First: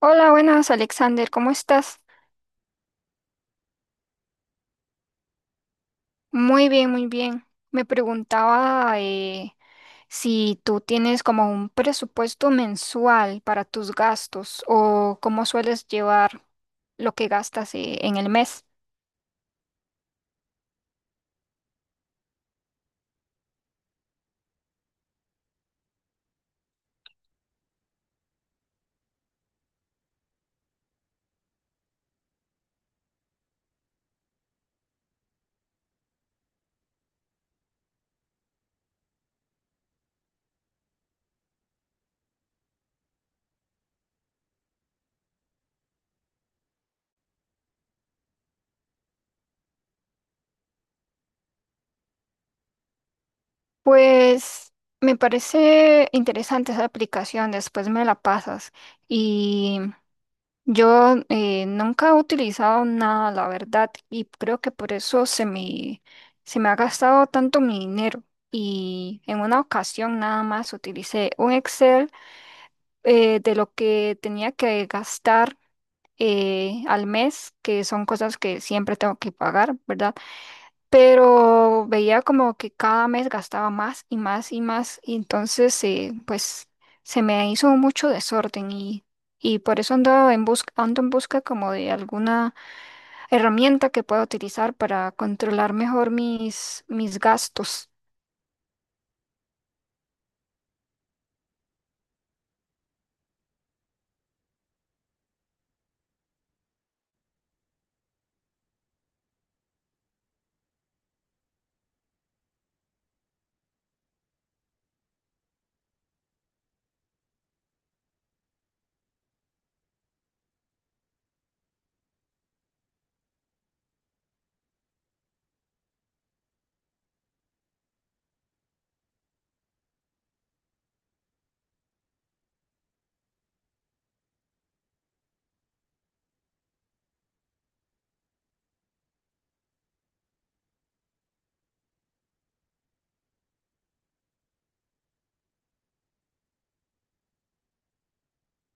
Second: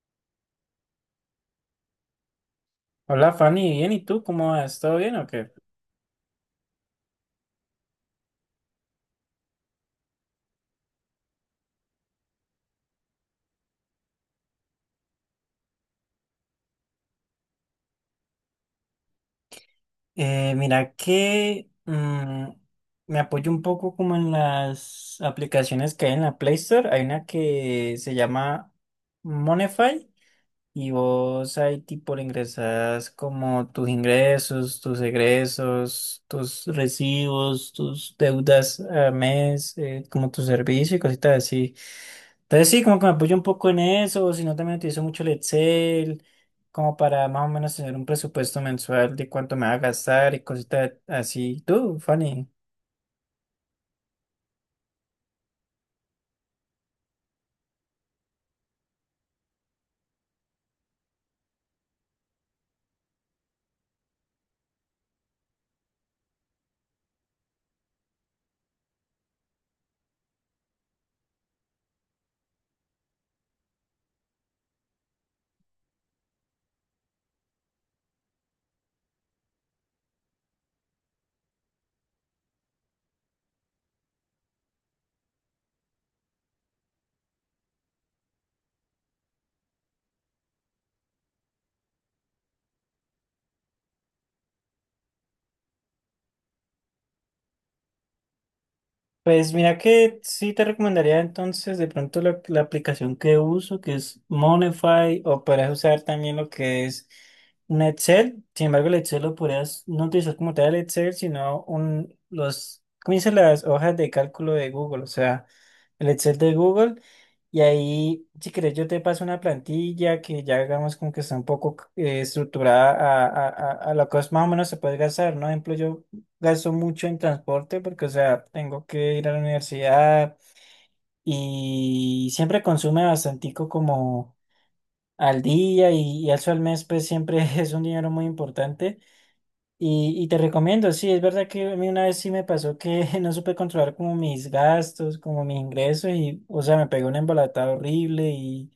Hola, buenas Alexander, ¿cómo estás? Hola Fanny, bien, ¿y tú cómo vas? ¿Todo bien o qué? Muy bien, muy bien. Me preguntaba si tú tienes como un presupuesto mensual para tus gastos o cómo sueles llevar lo que gastas en el mes. Mira que me apoyo un poco como en las aplicaciones que hay en la Play Store. Hay una que se llama Monify. Y vos ahí tipo le ingresas como tus ingresos, tus egresos, tus recibos, tus deudas a mes, como tu servicio y cositas así. Entonces sí, como que me apoyo un poco en eso, si no también utilizo mucho el Excel, como para más o menos tener un presupuesto mensual de cuánto me va a gastar y cositas así. Tú, Fanny. Pues me parece interesante esa aplicación, después me la pasas. Yo nunca he utilizado nada, la verdad, y creo que por eso se me ha gastado tanto mi dinero. Y en una ocasión nada más utilicé un Excel de lo que tenía que gastar al mes, que son cosas que siempre tengo que pagar, ¿verdad? Pero veía como que cada mes gastaba más y más y más, y entonces pues se me hizo mucho desorden, y por eso ando en busca como de alguna herramienta que pueda utilizar para controlar mejor mis gastos. Pues mira que sí te recomendaría entonces de pronto la aplicación que uso, que es Monify, o podrías usar también lo que es un Excel. Sin embargo, el Excel lo podrías no utilizar como tal el Excel, sino un, los, ¿cómo dicen las hojas de cálculo de Google? O sea, el Excel de Google. Y ahí, si querés, yo te paso una plantilla que ya hagamos como que está un poco estructurada a lo que más o menos se puede gastar, ¿no? Ejemplo, yo gasto mucho en transporte porque, o sea, tengo que ir a la universidad y siempre consume bastantico como al día y eso al mes, pues siempre es un dinero muy importante. Y te recomiendo, sí, es verdad que a mí una vez sí me pasó que no supe controlar como mis gastos, como mis ingresos y, o sea, me pegó una embolatada horrible y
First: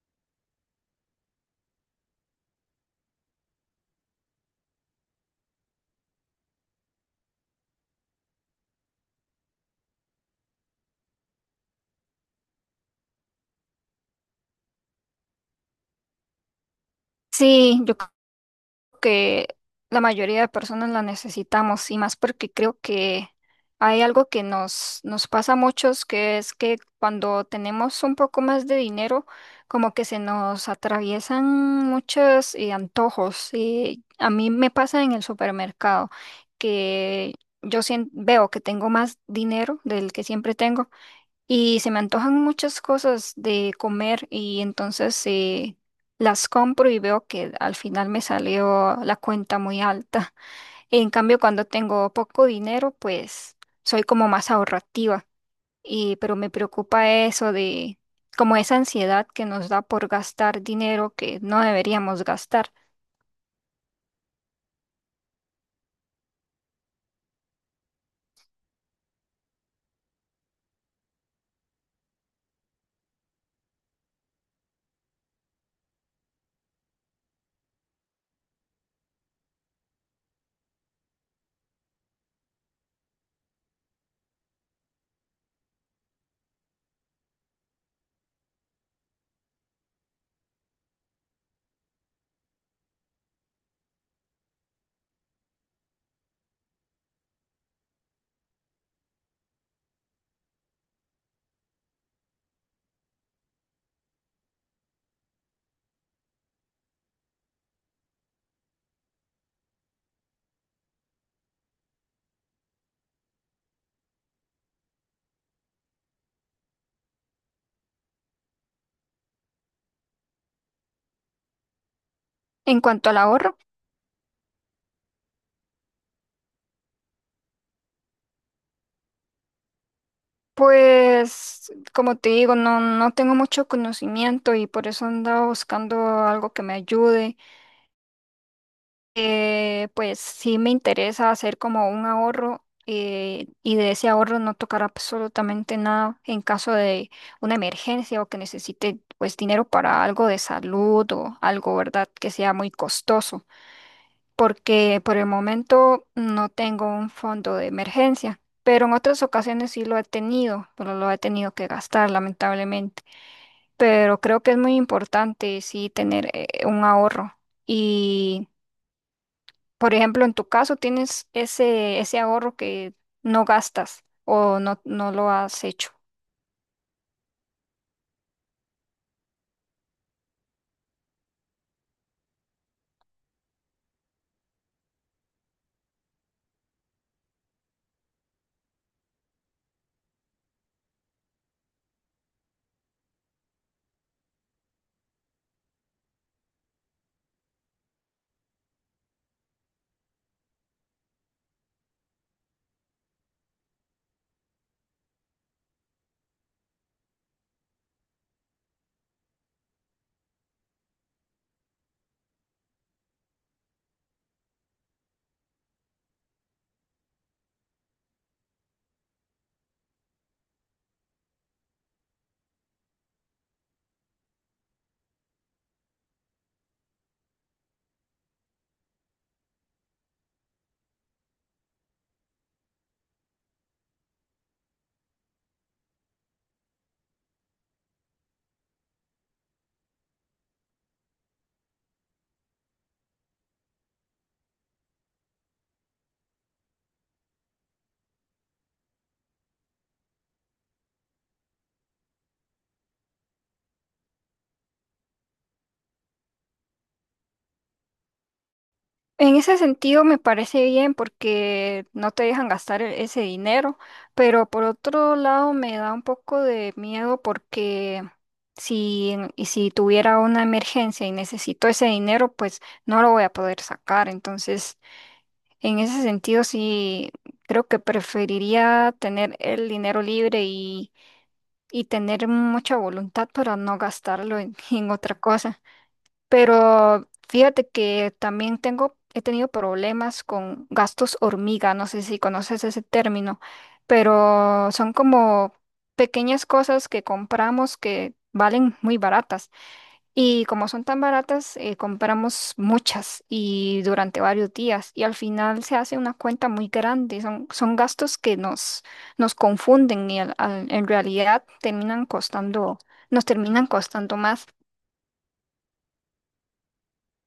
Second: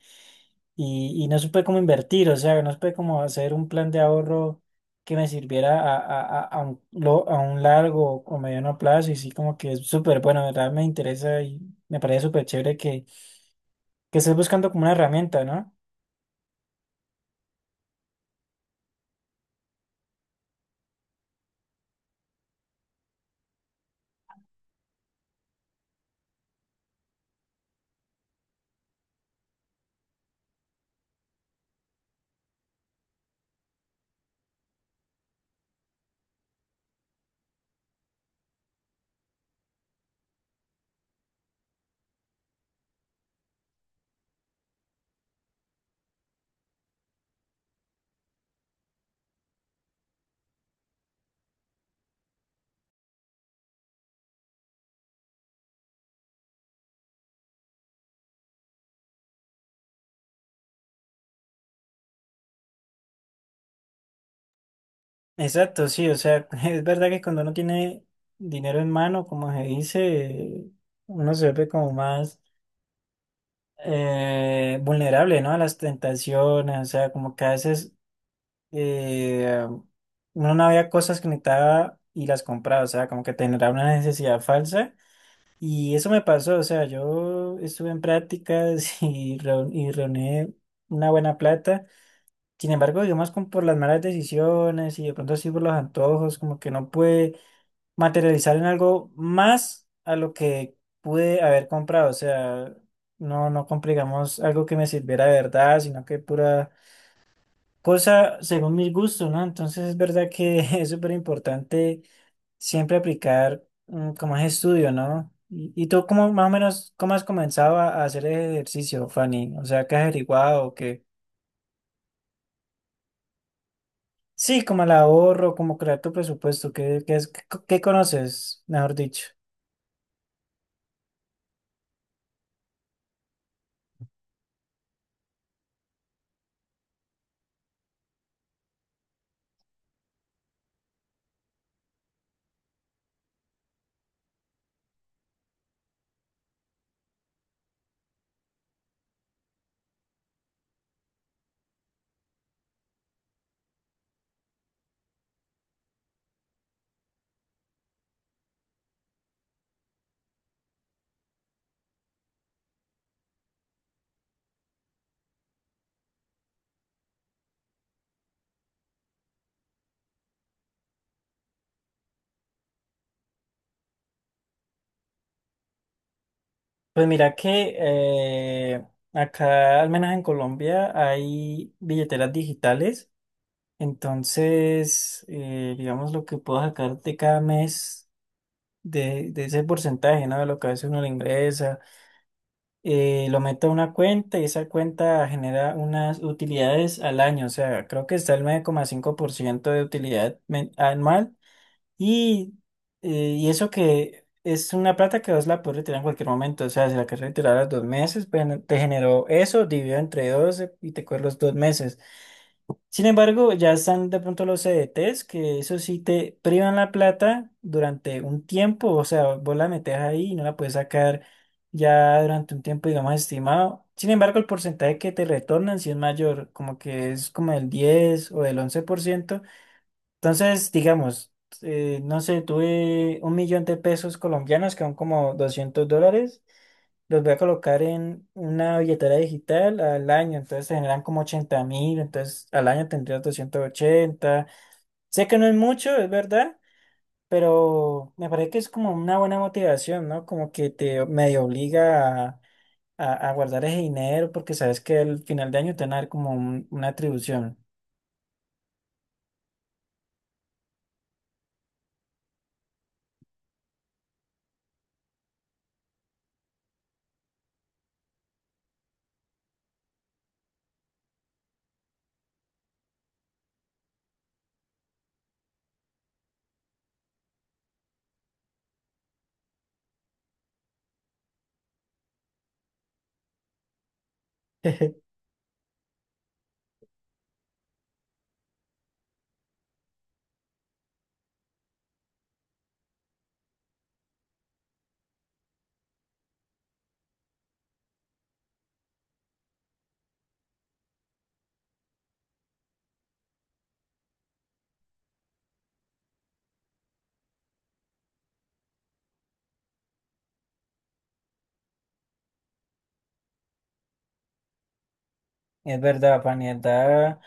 y, y no supe cómo invertir, o sea, no supe cómo hacer un plan de ahorro que me sirviera a un largo o mediano plazo y sí como que es súper bueno, de verdad me interesa y me parece súper chévere que estés buscando como una herramienta, ¿no? Sí, yo que la mayoría de personas la necesitamos, y más porque creo que hay algo que nos pasa a muchos, que es que cuando tenemos un poco más de dinero, como que se nos atraviesan muchos antojos. Y a mí me pasa en el supermercado que yo veo que tengo más dinero del que siempre tengo. Y se me antojan muchas cosas de comer, y entonces las compro y veo que al final me salió la cuenta muy alta. En cambio, cuando tengo poco dinero, pues soy como más ahorrativa. Y, pero me preocupa eso de como esa ansiedad que nos da por gastar dinero que no deberíamos gastar. Exacto, sí, o sea, es verdad que cuando uno tiene dinero en mano, como se dice, uno se ve como más vulnerable, ¿no? A las tentaciones, o sea, como que a veces eh, uno no había cosas que necesitaba y las compraba, o sea, como que tenía una necesidad falsa. Y eso me pasó, o sea, yo estuve en prácticas y, reu- y reuní una buena plata. Sin embargo, digamos, como por las malas decisiones y de pronto así por los antojos, como que no pude materializar en algo más a lo que pude haber comprado, o sea, no, no compré, digamos, algo que me sirviera de verdad, sino que pura cosa según mis gustos, ¿no? Entonces es verdad que es súper importante siempre aplicar como es estudio, ¿no? ¿Y tú cómo más o menos, cómo has comenzado a hacer ejercicio, Fanny? O sea, ¿qué has averiguado? ¿Qué? En cuanto al ahorro, Sí, como el ahorro, como crear tu presupuesto, ¿qué, qué, es- qué co- qué conoces, mejor dicho? pues como te digo, no tengo mucho conocimiento, y por eso ando buscando algo que me ayude. Pues sí me interesa hacer como un ahorro, y de ese ahorro no tocar absolutamente nada en caso de una emergencia o que necesite pues dinero para algo de salud o algo, ¿verdad? Que sea muy costoso, porque por el momento no tengo un fondo de emergencia, pero en otras ocasiones sí lo he tenido, pero lo he tenido que gastar lamentablemente, pero creo que es muy importante sí tener un ahorro. Y por ejemplo, en tu caso tienes ese ahorro que no gastas o no lo has hecho. Pues mira que acá, al menos en Colombia, hay billeteras digitales. Entonces, digamos, lo que puedo sacar de cada mes de ese porcentaje, ¿no? De lo que a veces uno le ingresa, lo meto a una cuenta y esa cuenta genera unas utilidades al año, o sea, creo que está el 9,5% de utilidad men- anual y, y eso que es una plata que vos la puedes retirar en cualquier momento, o sea, si la querés retirar a los 2 meses, pues te generó eso, dividido entre 12 y te coge los 2 meses. Sin embargo, ya están de pronto los CDTs, que eso sí te privan la plata durante un tiempo, o sea, vos la metes ahí y no la puedes sacar ya durante un tiempo, digamos, estimado. Sin embargo, el porcentaje que te retornan sí es mayor, como que es como del 10% o del 11%. Entonces, digamos, no sé, tuve 1 millón de pesos colombianos, que son como $200, los voy a colocar en una billetera digital al año, entonces se generan como 80.000, entonces al año tendrías 280. Sé que no es mucho, es verdad, pero me parece que es como una buena motivación, ¿no? Como que te medio obliga a, a guardar ese dinero porque sabes que al final de año te van a dar como una atribución. En ese sentido me parece bien porque no te dejan gastar ese dinero, pero por otro lado me da un poco de miedo porque y si tuviera una emergencia y necesito ese dinero, pues no lo voy a poder sacar. Entonces, en ese sentido sí creo que preferiría tener el dinero libre y tener mucha voluntad para no gastarlo en, en otra cosa. Pero fíjate que también tengo, he tenido problemas con gastos hormiga, no sé si conoces ese término, pero son como pequeñas cosas que compramos que valen muy baratas. Y como son tan baratas, compramos muchas y durante varios días. Y al final se hace una cuenta muy grande. Son gastos que nos confunden y en realidad terminan costando, nos terminan costando más. Es verdad, Fanny, en verdad,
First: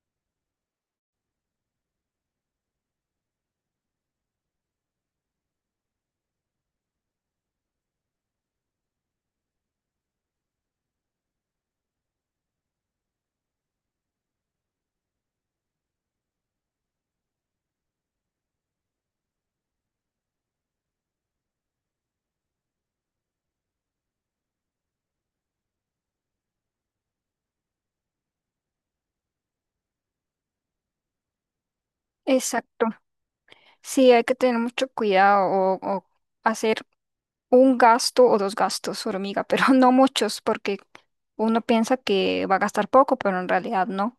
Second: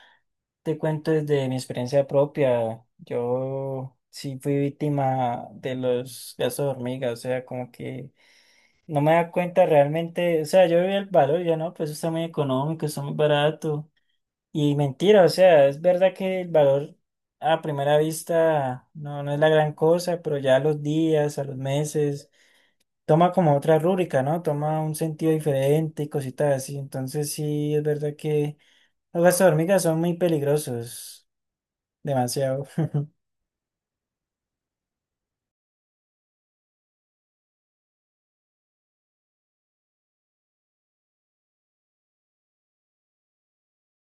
te cuento desde mi experiencia propia. Yo sí fui víctima de los gastos de hormiga, o sea, como que no me da cuenta realmente, o sea, yo vi el valor, y yo no, pues eso está muy económico, está muy barato. Y mentira, o sea, es verdad que el valor a primera vista no, no es la gran cosa, pero ya a los días, a los meses, toma como otra rúbrica, ¿no? Toma un sentido diferente y cositas así. Entonces sí, es verdad que los gastos hormigas son muy peligrosos, demasiado. Exacto. Sí, hay que tener mucho cuidado, o hacer un gasto o dos gastos, hormiga, pero no muchos porque uno piensa que va a gastar poco, pero en realidad no.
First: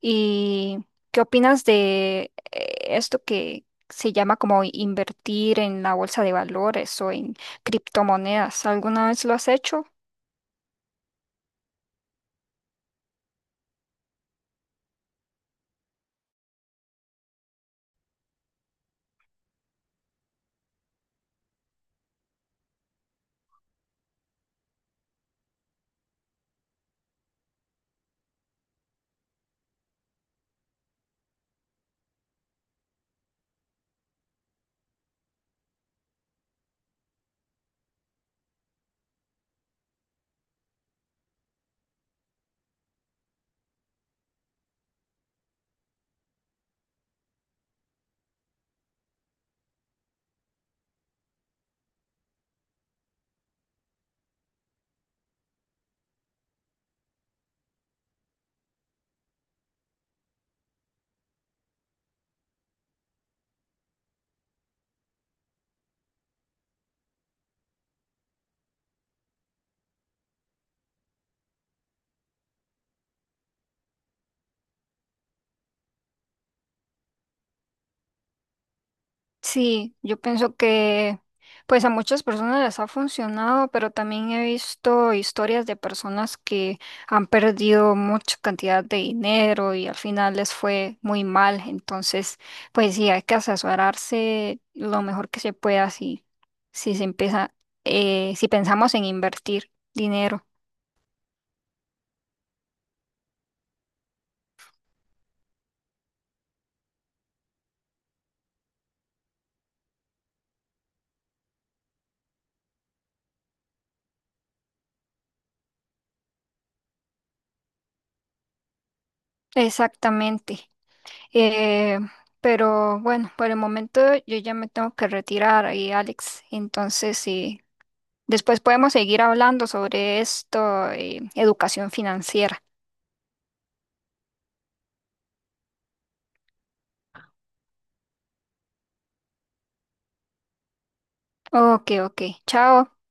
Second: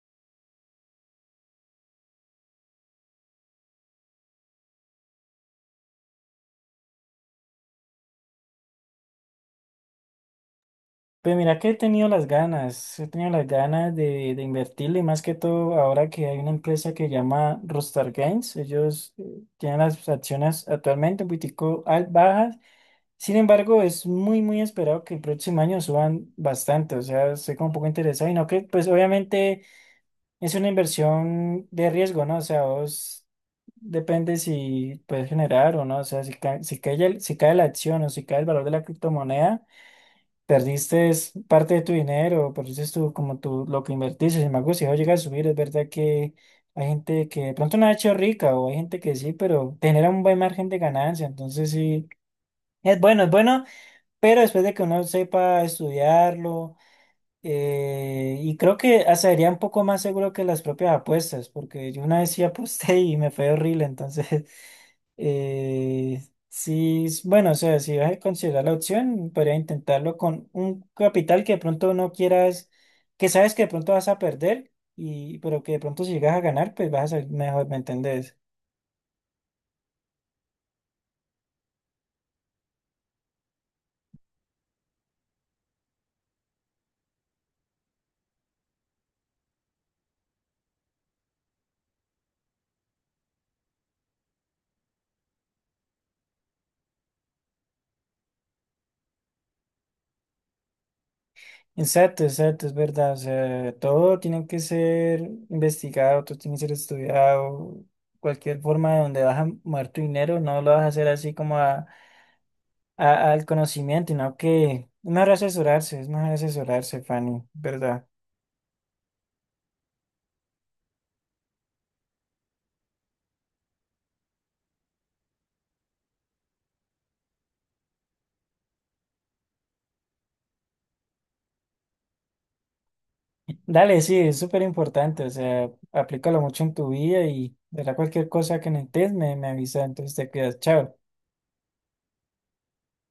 ¿Y qué opinas de esto que se llama como invertir en la bolsa de valores o en criptomonedas? ¿Alguna vez lo has hecho? Pues mira que he tenido las ganas, he tenido las ganas de invertirle, y más que todo ahora que hay una empresa que se llama Rockstar Games, ellos tienen las acciones actualmente un poquitico al- bajas, sin embargo es muy muy esperado que el próximo año suban bastante, o sea, estoy como un poco interesado y no que, pues obviamente es una inversión de riesgo, ¿no? O sea, vos depende si puedes generar o no, o sea, si cae la acción o si cae el valor de la criptomoneda. Perdiste es parte de tu dinero, perdiste tú como tú lo que invertiste. Sin embargo, si eso llega a subir, es verdad que hay gente que de pronto no ha hecho rica o hay gente que sí, pero te genera un buen margen de ganancia. Entonces sí, es bueno, pero después de que uno sepa estudiarlo, y creo que hasta sería un poco más seguro que las propias apuestas, porque yo una vez sí aposté y me fue horrible, entonces eh, sí, es- bueno, o sea, si vas a considerar la opción, podría intentarlo con un capital que de pronto no quieras, que sabes que de pronto vas a perder, y, pero que de pronto si llegas a ganar, pues vas a salir mejor, ¿me entendés? Sí, yo pienso que pues a muchas personas les ha funcionado, pero también he visto historias de personas que han perdido mucha cantidad de dinero y al final les fue muy mal. Entonces, pues sí, hay que asesorarse lo mejor que se pueda si se empieza, si pensamos en invertir dinero. Exacto, exacto, es verdad. O sea, todo tiene que ser investigado, todo tiene que ser estudiado. Cualquier forma de donde vas a mover tu dinero, no lo vas a hacer así como a, al conocimiento, sino que es mejor asesorarse, Fanny, ¿verdad? Exactamente. Eh, pero bueno, por el momento yo ya me tengo que retirar ahí, Alex. Entonces, sí. Después podemos seguir hablando sobre esto, educación financiera. Dale, sí, es súper importante, o sea, aplícalo mucho en tu vida y verá cualquier cosa que necesites, me avisa, entonces te quedas, chao. Ok, ok. Chao.